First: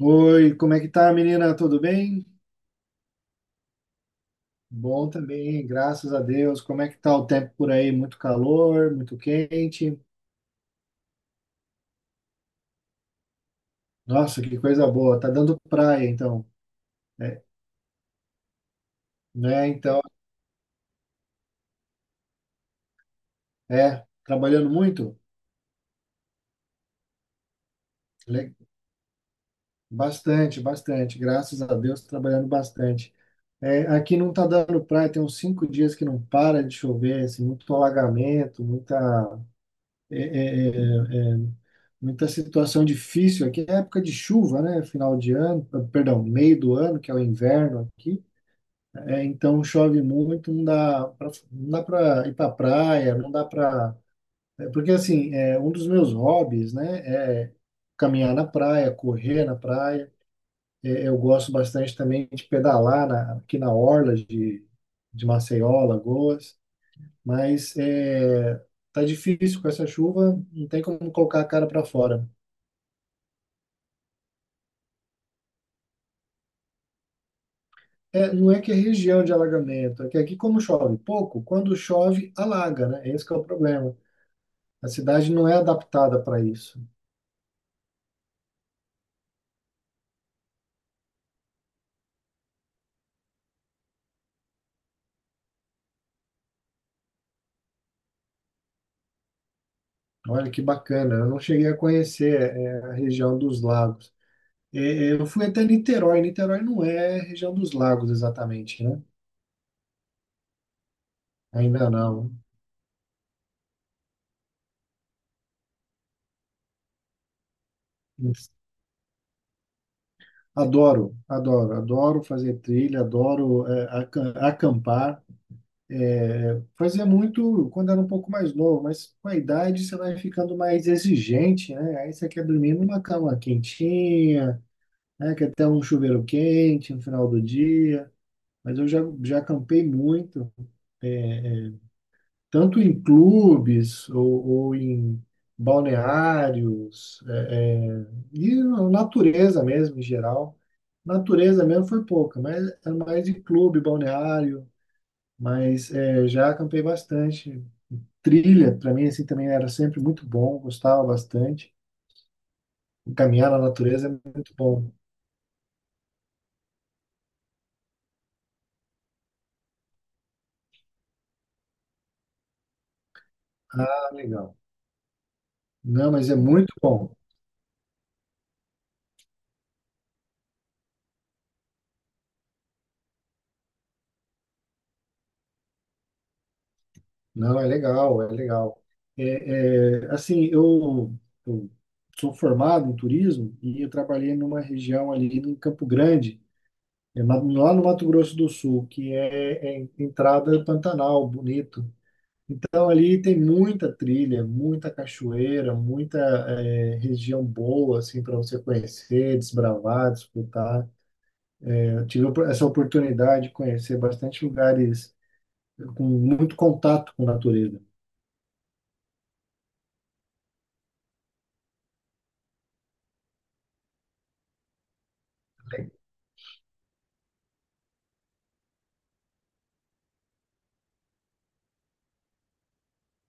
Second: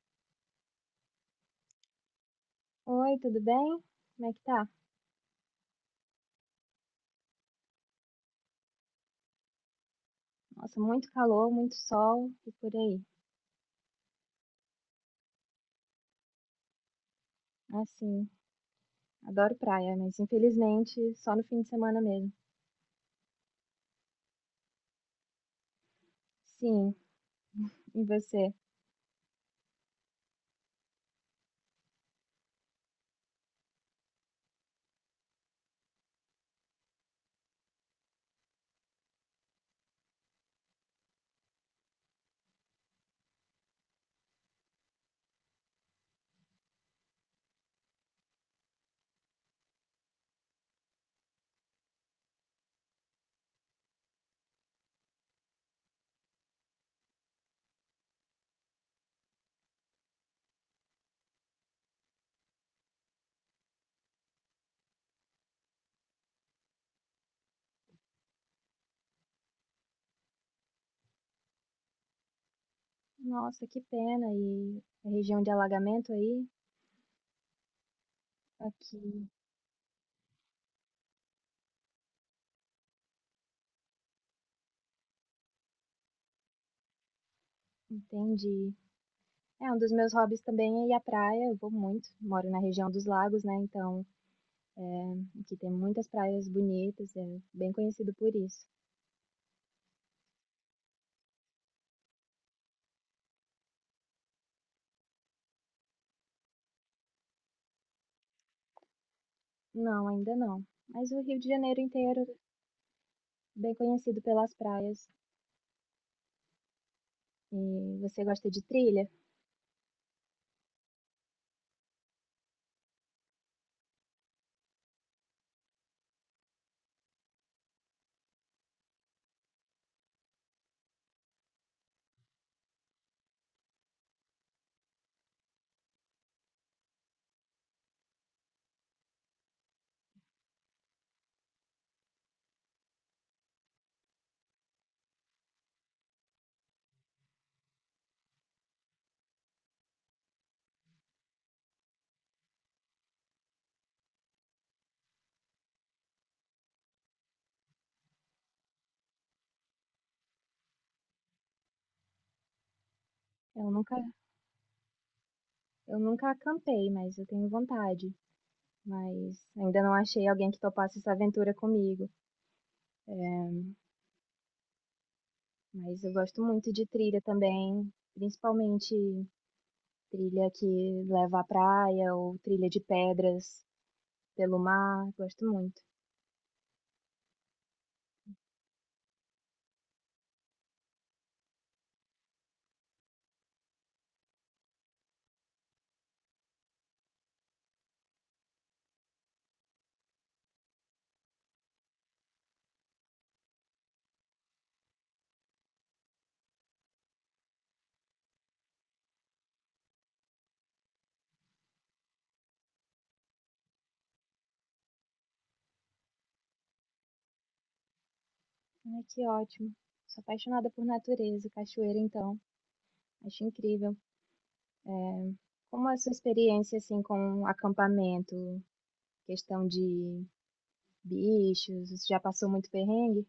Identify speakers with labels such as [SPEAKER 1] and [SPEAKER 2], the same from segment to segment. [SPEAKER 1] Oi, como é que tá, menina? Tudo bem?
[SPEAKER 2] Oi, tudo bem? Como é que tá?
[SPEAKER 1] Bom também, graças a Deus. Como é que tá o tempo por aí? Muito calor, muito quente.
[SPEAKER 2] Nossa, muito calor, muito sol e por aí.
[SPEAKER 1] Nossa, que coisa boa. Tá dando praia, então. É,
[SPEAKER 2] Assim, adoro
[SPEAKER 1] né?
[SPEAKER 2] praia,
[SPEAKER 1] Então,
[SPEAKER 2] mas infelizmente só no fim de semana mesmo.
[SPEAKER 1] trabalhando muito?
[SPEAKER 2] Sim, e você?
[SPEAKER 1] Le- Bastante, bastante. Graças a Deus, trabalhando bastante. É, aqui não tá dando praia, tem uns 5 dias que não para de chover, assim, muito alagamento, muita. É, é, é, é, muita situação difícil aqui. É época de chuva, né? Final de ano, ah, perdão, meio do ano, que é o inverno aqui. É, então chove muito, não dá pra, não dá para ir para praia, não dá para. Porque assim, é, um dos meus hobbies, né, é caminhar na praia, correr na praia. É, eu gosto bastante também de pedalar aqui na orla de Maceió, Lagoas. Mas é, tá difícil com essa chuva, não tem como colocar a cara para fora.
[SPEAKER 2] Nossa, que pena. E a região de alagamento aí?
[SPEAKER 1] É, não é que é região
[SPEAKER 2] Aqui,
[SPEAKER 1] de alagamento, é que aqui como chove pouco, quando chove alaga, né? Esse que é o problema. A cidade não é adaptada para isso.
[SPEAKER 2] entendi. É, um dos meus hobbies também é ir à praia. Eu vou muito, moro na região dos lagos, né? Então, aqui tem muitas praias bonitas, é bem conhecido por isso.
[SPEAKER 1] Olha que bacana, eu não cheguei a conhecer é, a região dos lagos. Eu fui até Niterói, Niterói não é região dos lagos exatamente, né?
[SPEAKER 2] Não, ainda não. Mas o Rio de Janeiro
[SPEAKER 1] Ainda
[SPEAKER 2] inteiro, é
[SPEAKER 1] não.
[SPEAKER 2] bem conhecido pelas praias. E você gosta de trilha?
[SPEAKER 1] Adoro, adoro, adoro fazer trilha, adoro é, acampar. É, fazia muito quando era um pouco mais novo, mas com a idade você vai ficando mais exigente, né? Aí você quer dormir numa cama quentinha, né? Quer ter um chuveiro quente no final do dia. Mas eu já, já acampei muito, é, é, tanto em clubes ou em balneários, e na natureza mesmo, em geral. Natureza mesmo foi pouca, mas é mais de clube, balneário, mas é, já acampei bastante. Trilha, para mim, assim, também era sempre muito bom, gostava bastante. Caminhar na
[SPEAKER 2] Eu nunca,
[SPEAKER 1] natureza é muito bom.
[SPEAKER 2] eu nunca acampei, mas eu tenho vontade. Mas ainda não achei alguém que topasse essa aventura comigo.
[SPEAKER 1] Ah, legal.
[SPEAKER 2] Mas eu
[SPEAKER 1] Não, mas é
[SPEAKER 2] gosto
[SPEAKER 1] muito
[SPEAKER 2] muito de
[SPEAKER 1] bom.
[SPEAKER 2] trilha também, principalmente trilha que leva à praia ou trilha de pedras pelo mar. Gosto muito.
[SPEAKER 1] Não, é legal, é legal. É, é, assim, eu sou formado em turismo e eu trabalhei numa região ali em Campo Grande, é, lá no Mato Grosso do Sul, que é, é entrada Pantanal, bonito. Então, ali tem muita trilha, muita cachoeira, muita eh, região boa, assim, para você conhecer, desbravar, disputar. Eu tive essa oportunidade de conhecer bastante lugares com muito contato com a natureza.
[SPEAKER 2] Ai, que ótimo. Sou apaixonada por natureza, cachoeira então. Acho incrível. Como é a sua experiência assim com acampamento, questão de bichos, você já passou muito perrengue?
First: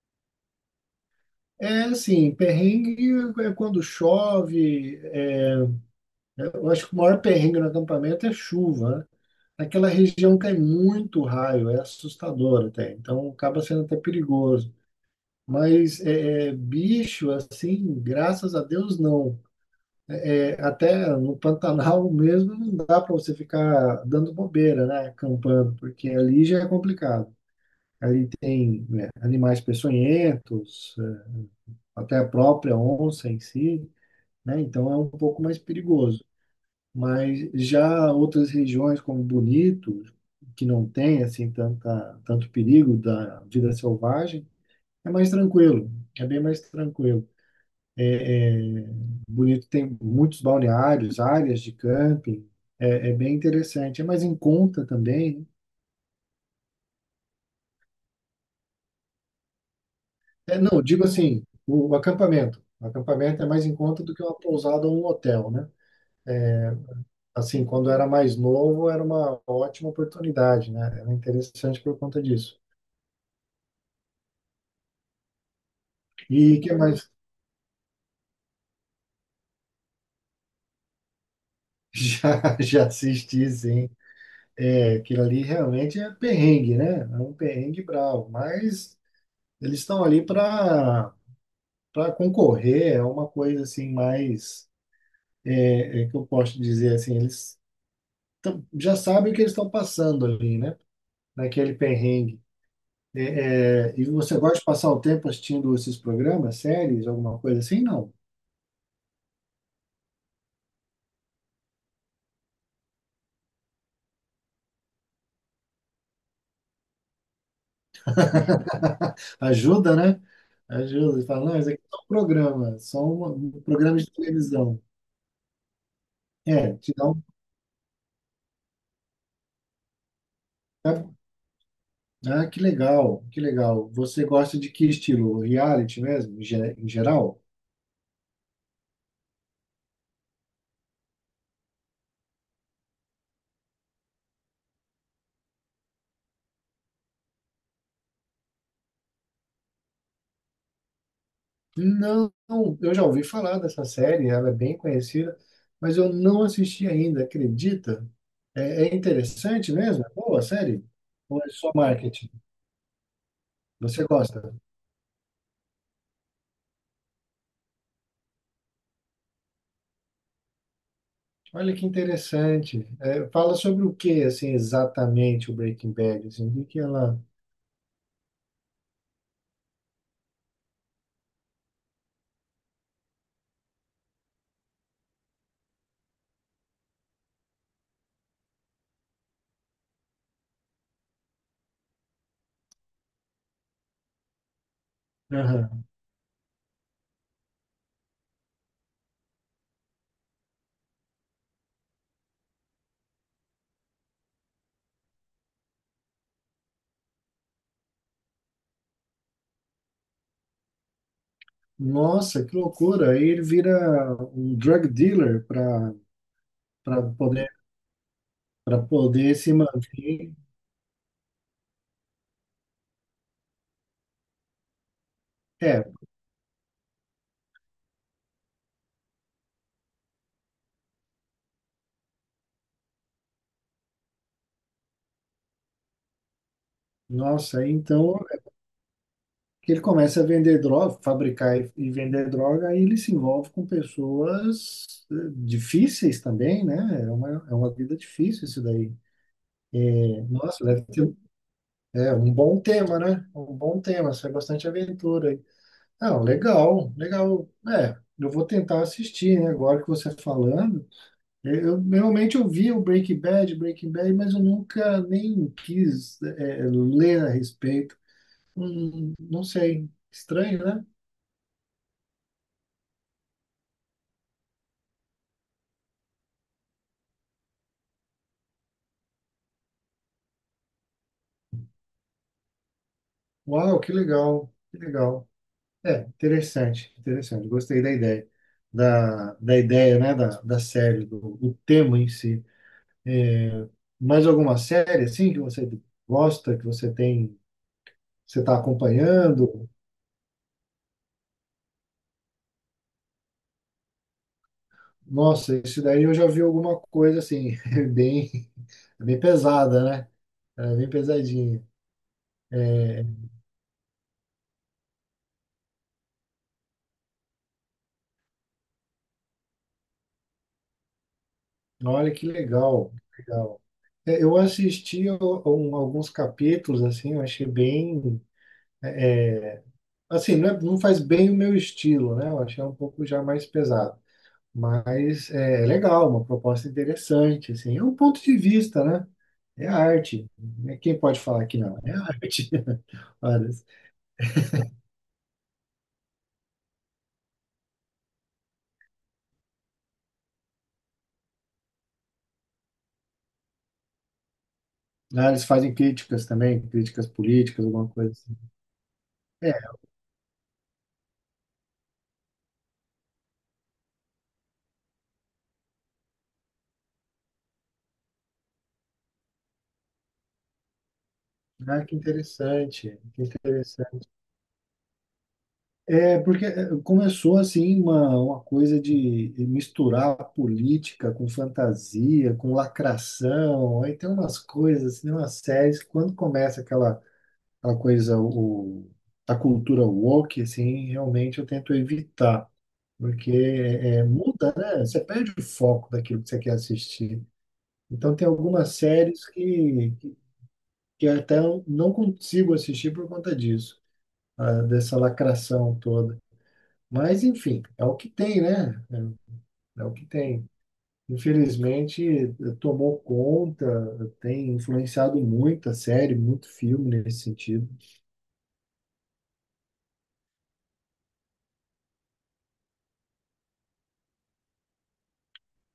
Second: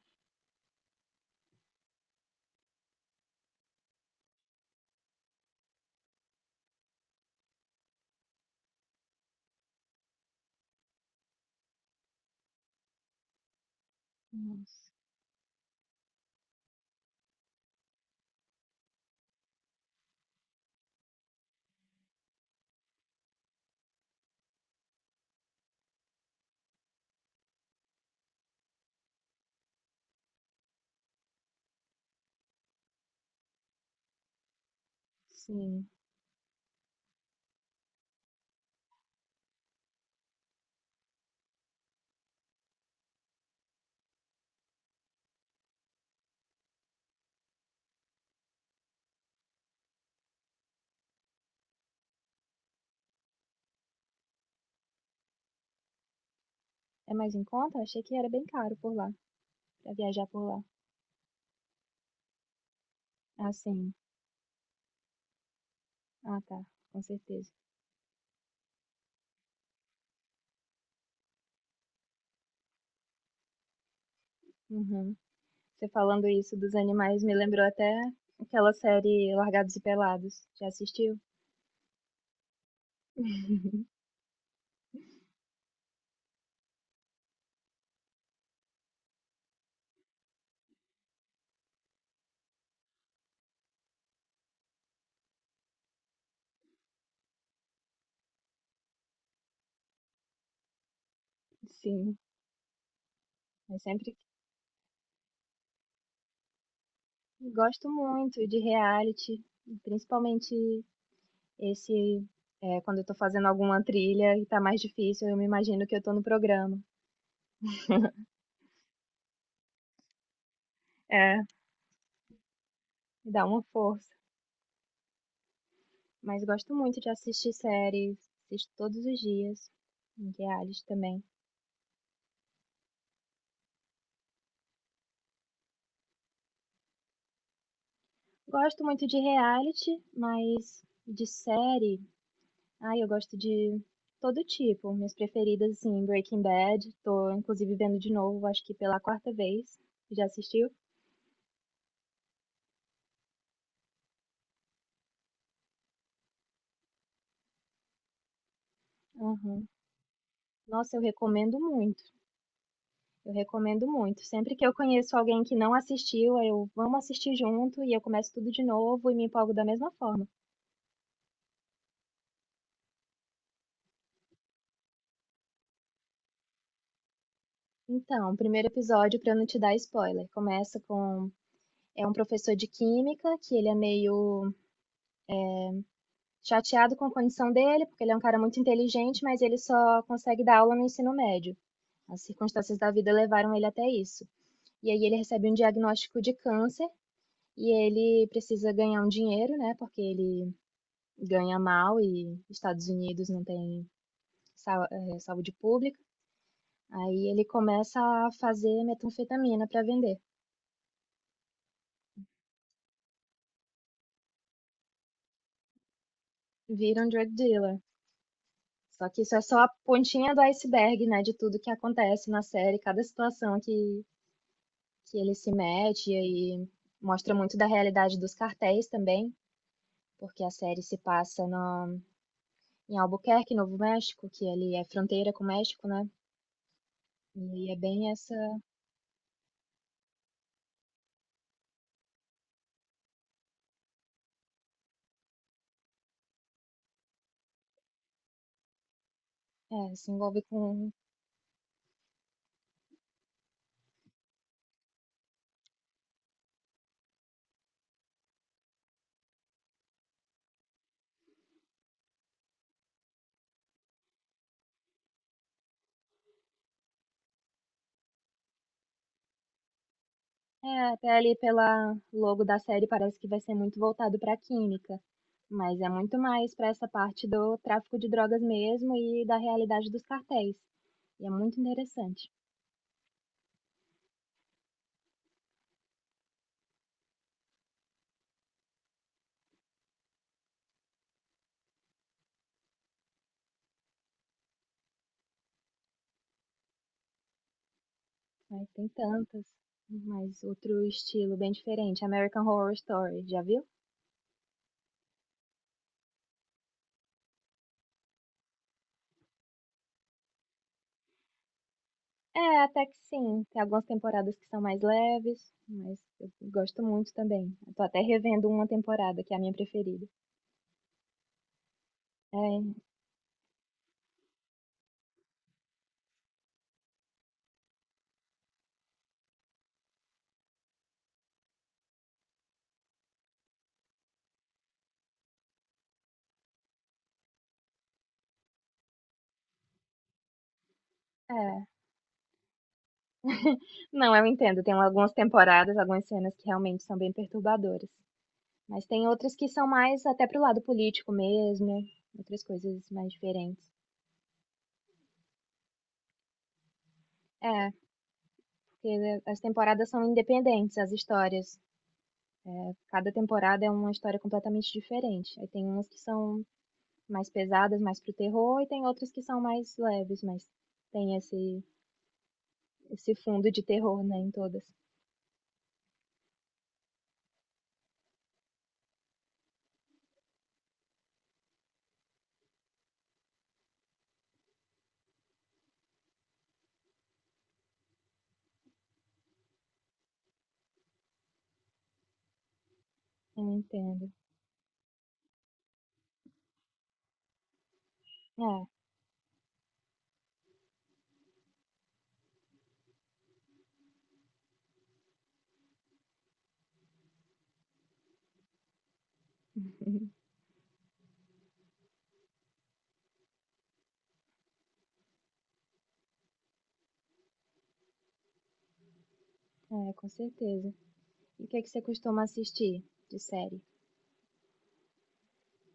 [SPEAKER 1] É, assim, perrengue é quando chove, é, eu acho que o maior perrengue no acampamento é chuva, né? Naquela região cai muito raio, é assustador até. Então acaba sendo até perigoso.
[SPEAKER 2] Nossa.
[SPEAKER 1] Mas é, é, bicho, assim, graças a Deus, não. É, é, até no Pantanal mesmo não dá para você ficar dando bobeira, né? Acampando, porque ali já é complicado. Ali tem, né, animais peçonhentos, é, até a própria onça em si, né? Então é um pouco mais
[SPEAKER 2] Sim.
[SPEAKER 1] perigoso. Mas já outras regiões como Bonito, que não tem assim tanta, tanto perigo da vida selvagem, é mais tranquilo, é bem mais tranquilo. É, é, Bonito tem muitos balneários, áreas de camping, é, é bem interessante. É mais em conta também.
[SPEAKER 2] É mais em conta? Eu achei que era bem caro por lá, pra viajar por
[SPEAKER 1] É,
[SPEAKER 2] lá.
[SPEAKER 1] não, digo assim, o acampamento. O acampamento é
[SPEAKER 2] Ah,
[SPEAKER 1] mais em
[SPEAKER 2] sim.
[SPEAKER 1] conta do que uma pousada ou um hotel, né?
[SPEAKER 2] Ah, tá. Com certeza.
[SPEAKER 1] Assim, quando era mais novo, era uma ótima oportunidade, né? Era interessante por conta disso.
[SPEAKER 2] Uhum. Você falando
[SPEAKER 1] E
[SPEAKER 2] isso
[SPEAKER 1] o que
[SPEAKER 2] dos
[SPEAKER 1] mais?
[SPEAKER 2] animais me lembrou até aquela série Largados e Pelados. Já assistiu?
[SPEAKER 1] Já, já assisti, sim. É, aquilo ali realmente é perrengue, né? É um perrengue bravo, mas eles estão ali para para concorrer é uma coisa assim mais é, é que eu posso dizer assim eles já sabem o que eles estão passando ali né naquele
[SPEAKER 2] Sim.
[SPEAKER 1] perrengue.
[SPEAKER 2] Eu
[SPEAKER 1] É, é, e
[SPEAKER 2] sempre
[SPEAKER 1] você gosta de passar o tempo assistindo esses programas séries alguma coisa assim
[SPEAKER 2] gosto
[SPEAKER 1] não.
[SPEAKER 2] muito de reality, principalmente esse, é, quando eu tô fazendo alguma trilha e tá mais difícil, eu me imagino que eu tô no programa.
[SPEAKER 1] Ajuda né, ajuda e
[SPEAKER 2] É,
[SPEAKER 1] fala não isso aqui é um programa são
[SPEAKER 2] me dá
[SPEAKER 1] um
[SPEAKER 2] uma
[SPEAKER 1] programa
[SPEAKER 2] força.
[SPEAKER 1] de televisão.
[SPEAKER 2] Mas gosto
[SPEAKER 1] É te
[SPEAKER 2] muito
[SPEAKER 1] dá
[SPEAKER 2] de
[SPEAKER 1] um,
[SPEAKER 2] assistir séries, assisto todos os dias, em reality
[SPEAKER 1] né?
[SPEAKER 2] também.
[SPEAKER 1] Ah que legal você gosta de que estilo reality mesmo em geral.
[SPEAKER 2] Gosto muito de reality, mas de série, ai, eu gosto de todo tipo. Minhas preferidas, assim, Breaking Bad, tô inclusive vendo de novo, acho que pela quarta vez. Já assistiu?
[SPEAKER 1] Não, eu já ouvi falar dessa série, ela é bem conhecida, mas eu não assisti ainda, acredita? É, é
[SPEAKER 2] Aham.
[SPEAKER 1] interessante mesmo? É boa a série?
[SPEAKER 2] Nossa, eu
[SPEAKER 1] Ou é
[SPEAKER 2] recomendo
[SPEAKER 1] só
[SPEAKER 2] muito.
[SPEAKER 1] marketing?
[SPEAKER 2] Eu recomendo
[SPEAKER 1] Você
[SPEAKER 2] muito.
[SPEAKER 1] gosta?
[SPEAKER 2] Sempre que eu conheço alguém que não assistiu, eu vamos assistir junto e eu começo tudo de novo e me empolgo da mesma forma.
[SPEAKER 1] Olha que interessante. É, fala sobre o que, assim, exatamente o Breaking Bad, assim, o que que ela...
[SPEAKER 2] Então, o primeiro episódio, para não te dar spoiler, começa com é um professor de química que ele é meio chateado com a condição dele, porque ele é um cara muito inteligente, mas ele só consegue dar aula no ensino médio. As circunstâncias da vida levaram ele até isso. E aí ele recebe um
[SPEAKER 1] Aham.
[SPEAKER 2] diagnóstico de câncer e ele precisa ganhar um dinheiro, né? Porque ele ganha mal e Estados Unidos não tem saúde pública. Aí ele começa a fazer metanfetamina para vender.
[SPEAKER 1] Nossa, que loucura! Aí ele vira um drug dealer para para
[SPEAKER 2] Vira um drug
[SPEAKER 1] poder
[SPEAKER 2] dealer.
[SPEAKER 1] para
[SPEAKER 2] Só que isso
[SPEAKER 1] poder
[SPEAKER 2] é
[SPEAKER 1] se
[SPEAKER 2] só a
[SPEAKER 1] manter.
[SPEAKER 2] pontinha do iceberg, né? De tudo que acontece na série, cada situação que ele se
[SPEAKER 1] É,
[SPEAKER 2] mete, e aí mostra muito da realidade dos cartéis também, porque a série se passa no, em Albuquerque, Novo México, que ali é fronteira com o México, né?
[SPEAKER 1] nossa,
[SPEAKER 2] E é bem
[SPEAKER 1] então
[SPEAKER 2] essa.
[SPEAKER 1] que ele começa a vender droga, fabricar e vender droga, aí ele se envolve com pessoas eh, difíceis também, né? É uma vida difícil isso daí.
[SPEAKER 2] É, se
[SPEAKER 1] É,
[SPEAKER 2] envolve
[SPEAKER 1] nossa,
[SPEAKER 2] com.
[SPEAKER 1] é, um bom tema, né? Um bom tema, isso é bastante aventura aí. Não, legal, legal. É, eu vou tentar assistir, né? Agora que você tá falando, realmente eu vi o Breaking Bad, Breaking Bad, mas eu nunca nem quis eh, ler a respeito. Não sei, estranho,
[SPEAKER 2] É,
[SPEAKER 1] né?
[SPEAKER 2] até ali pela logo da série parece que vai ser muito voltado para a química. Mas é muito mais para essa parte do tráfico de drogas mesmo e da realidade dos cartéis. E é muito interessante.
[SPEAKER 1] Uau, que legal, que legal. É, interessante, interessante. Gostei da ideia, da ideia, né, da série, do tema em si. Mais alguma série, assim, que você gosta, que você tem, você está
[SPEAKER 2] Ai, tem tantas.
[SPEAKER 1] acompanhando?
[SPEAKER 2] Mas outro estilo bem diferente, American Horror Story, já viu?
[SPEAKER 1] Nossa, isso daí eu já vi alguma coisa, assim, é bem, é bem pesada, né? É, bem pesadinha.
[SPEAKER 2] É, até que sim. Tem algumas temporadas que são mais leves, mas eu gosto muito também. Eu tô até revendo uma temporada, que é a minha preferida.
[SPEAKER 1] Olha que
[SPEAKER 2] É,
[SPEAKER 1] legal, legal. É, eu assisti alguns capítulos, assim, eu achei bem. Assim, não, não faz bem o meu estilo, né? Eu achei um pouco já mais pesado. Mas é legal, uma proposta interessante, assim. É um ponto de vista, né? É arte, né? Quem pode falar que
[SPEAKER 2] é.
[SPEAKER 1] não? É arte. Olha, eles
[SPEAKER 2] Não, eu entendo. Tem algumas temporadas, algumas cenas que realmente são bem perturbadoras. Mas tem outras que são mais até pro lado político mesmo, outras coisas mais diferentes.
[SPEAKER 1] ah, eles fazem críticas também, críticas políticas,
[SPEAKER 2] É,
[SPEAKER 1] alguma coisa assim.
[SPEAKER 2] porque as
[SPEAKER 1] É,
[SPEAKER 2] temporadas são independentes, as histórias. Cada temporada é uma história completamente diferente. Aí tem umas que são mais pesadas, mais pro terror, e tem outras que são mais leves, mas tem
[SPEAKER 1] ah, que interessante,
[SPEAKER 2] esse
[SPEAKER 1] que
[SPEAKER 2] fundo de
[SPEAKER 1] interessante.
[SPEAKER 2] terror, né, em todas.
[SPEAKER 1] É, porque é, começou assim uma coisa de misturar política com fantasia, com lacração, aí tem umas coisas, assim, umas séries, que quando começa aquela, aquela coisa, a cultura woke, assim, realmente eu tento evitar, porque
[SPEAKER 2] Eu
[SPEAKER 1] é, é,
[SPEAKER 2] entendo.
[SPEAKER 1] muda, né? Você perde o foco daquilo que você quer assistir. Então tem
[SPEAKER 2] É,
[SPEAKER 1] algumas séries que até eu não consigo assistir por conta disso, ah, dessa lacração toda. Mas, enfim, é o que tem, né? É, é o
[SPEAKER 2] é,
[SPEAKER 1] que tem. Infelizmente, eh, tomou conta, tem influenciado muito a série, muito filme nesse sentido.
[SPEAKER 2] com certeza. E o que é que você costuma assistir de série?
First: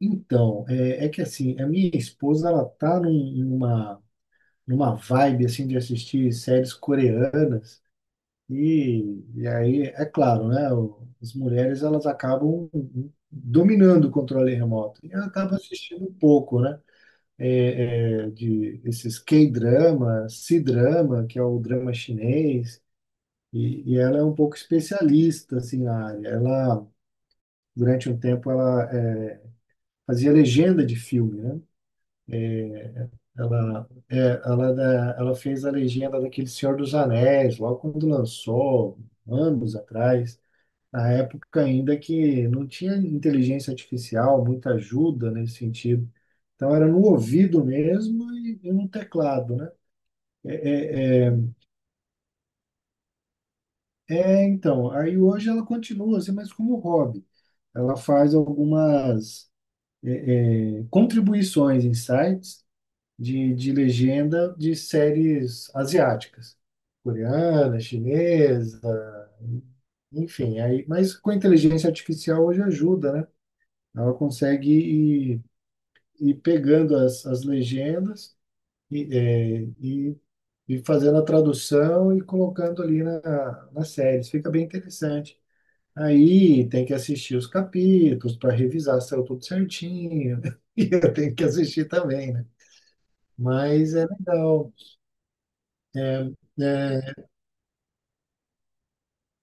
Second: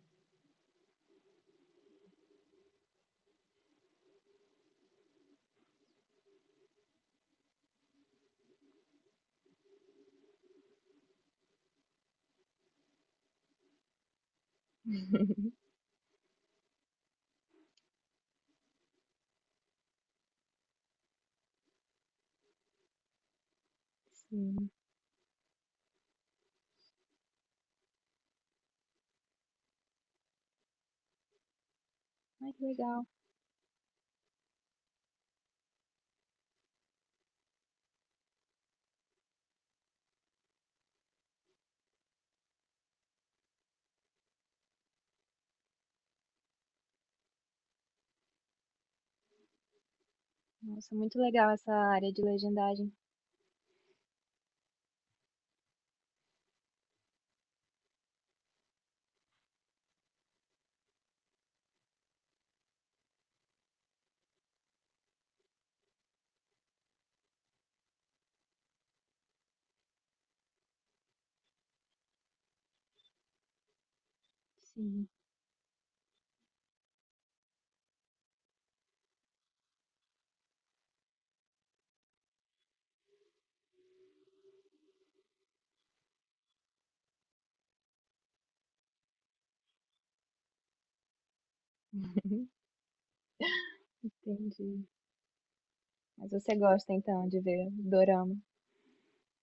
[SPEAKER 1] Então, é, é que assim, a minha esposa, ela tá numa vibe, assim, de assistir séries coreanas. E, e aí, é claro, né? As mulheres, elas acabam dominando o controle remoto. E ela acaba assistindo pouco, né? É, é, de esses K-drama, C-drama, que é o drama chinês, e ela é um pouco
[SPEAKER 2] Sim.
[SPEAKER 1] especialista assim na área. Ela durante um tempo fazia legenda de filme, né?
[SPEAKER 2] Ai, que legal.
[SPEAKER 1] Ela é, ela é ela fez a legenda daquele Senhor dos Anéis logo quando lançou anos atrás. Na época ainda que não tinha inteligência artificial, muita ajuda nesse sentido. Então era no ouvido mesmo e no teclado, né?
[SPEAKER 2] Nossa, muito
[SPEAKER 1] É, é, é,
[SPEAKER 2] legal essa área de legendagem.
[SPEAKER 1] É, então, aí hoje ela continua assim, mas como hobby. Ela faz algumas contribuições em sites de legenda de séries asiáticas, coreana, chinesa, enfim. Aí, mas com a inteligência artificial hoje ajuda, né? Ela consegue
[SPEAKER 2] Sim.
[SPEAKER 1] ir, ir pegando as legendas e, é, e, e fazendo a tradução e colocando ali na, nas séries. Fica bem interessante. Aí tem que assistir os capítulos para revisar se saiu tudo certinho. E eu tenho que assistir também, né? Mas é
[SPEAKER 2] Entendi.
[SPEAKER 1] legal. é,
[SPEAKER 2] Mas você gosta
[SPEAKER 1] é,
[SPEAKER 2] então de ver dorama?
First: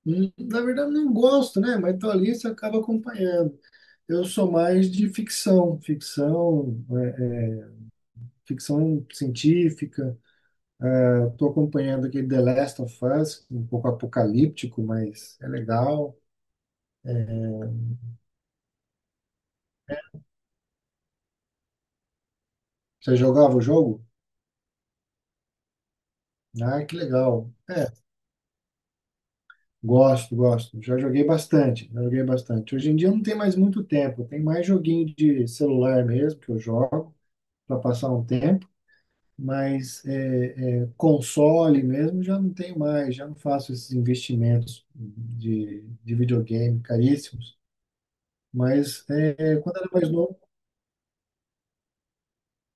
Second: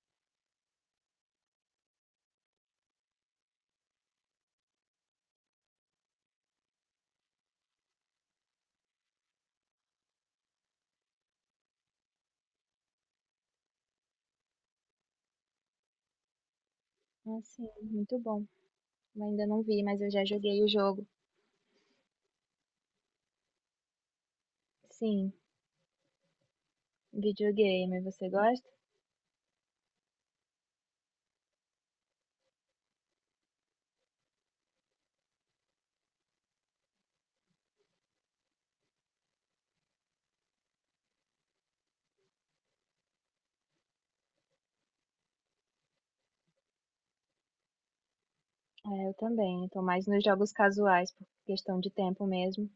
[SPEAKER 1] Na verdade, não gosto, né? Mas tô ali, você acaba acompanhando. Eu sou mais de ficção, é, ficção científica. Estou acompanhando aquele The Last of Us, um pouco apocalíptico, mas é legal.
[SPEAKER 2] Ah, sim, muito bom. Eu ainda não vi, mas eu já joguei o jogo.
[SPEAKER 1] Você jogava o jogo?
[SPEAKER 2] Sim.
[SPEAKER 1] Ah, que legal. É.
[SPEAKER 2] Videogame, você gosta?
[SPEAKER 1] Gosto, gosto. Já joguei bastante, já joguei bastante. Hoje em dia não tem mais muito tempo, tem mais joguinho de celular mesmo que eu jogo para passar um tempo, mas é, é, console mesmo já não tenho mais, já não faço esses investimentos de videogame caríssimos. Mas
[SPEAKER 2] É, eu
[SPEAKER 1] é,
[SPEAKER 2] também. Eu
[SPEAKER 1] quando
[SPEAKER 2] tô
[SPEAKER 1] era
[SPEAKER 2] mais
[SPEAKER 1] mais
[SPEAKER 2] nos
[SPEAKER 1] novo,
[SPEAKER 2] jogos casuais, por questão de tempo mesmo.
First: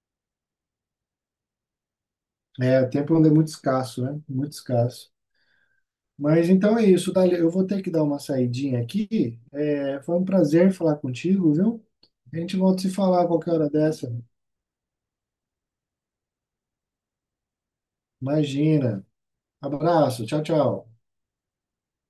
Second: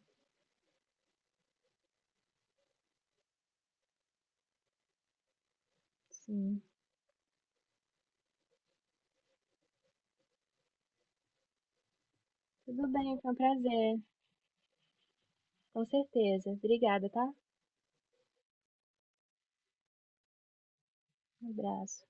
[SPEAKER 1] é, o tempo ainda é muito escasso, né? Muito escasso. Mas
[SPEAKER 2] Sim.
[SPEAKER 1] então é isso, Dália. Eu vou ter que dar uma saidinha aqui. É, foi um prazer falar contigo, viu? A gente volta a
[SPEAKER 2] Tudo
[SPEAKER 1] se
[SPEAKER 2] bem,
[SPEAKER 1] falar a
[SPEAKER 2] foi um
[SPEAKER 1] qualquer hora
[SPEAKER 2] prazer.
[SPEAKER 1] dessa.
[SPEAKER 2] Com certeza. Obrigada, tá?
[SPEAKER 1] Imagina. Abraço, tchau, tchau.
[SPEAKER 2] Um abraço.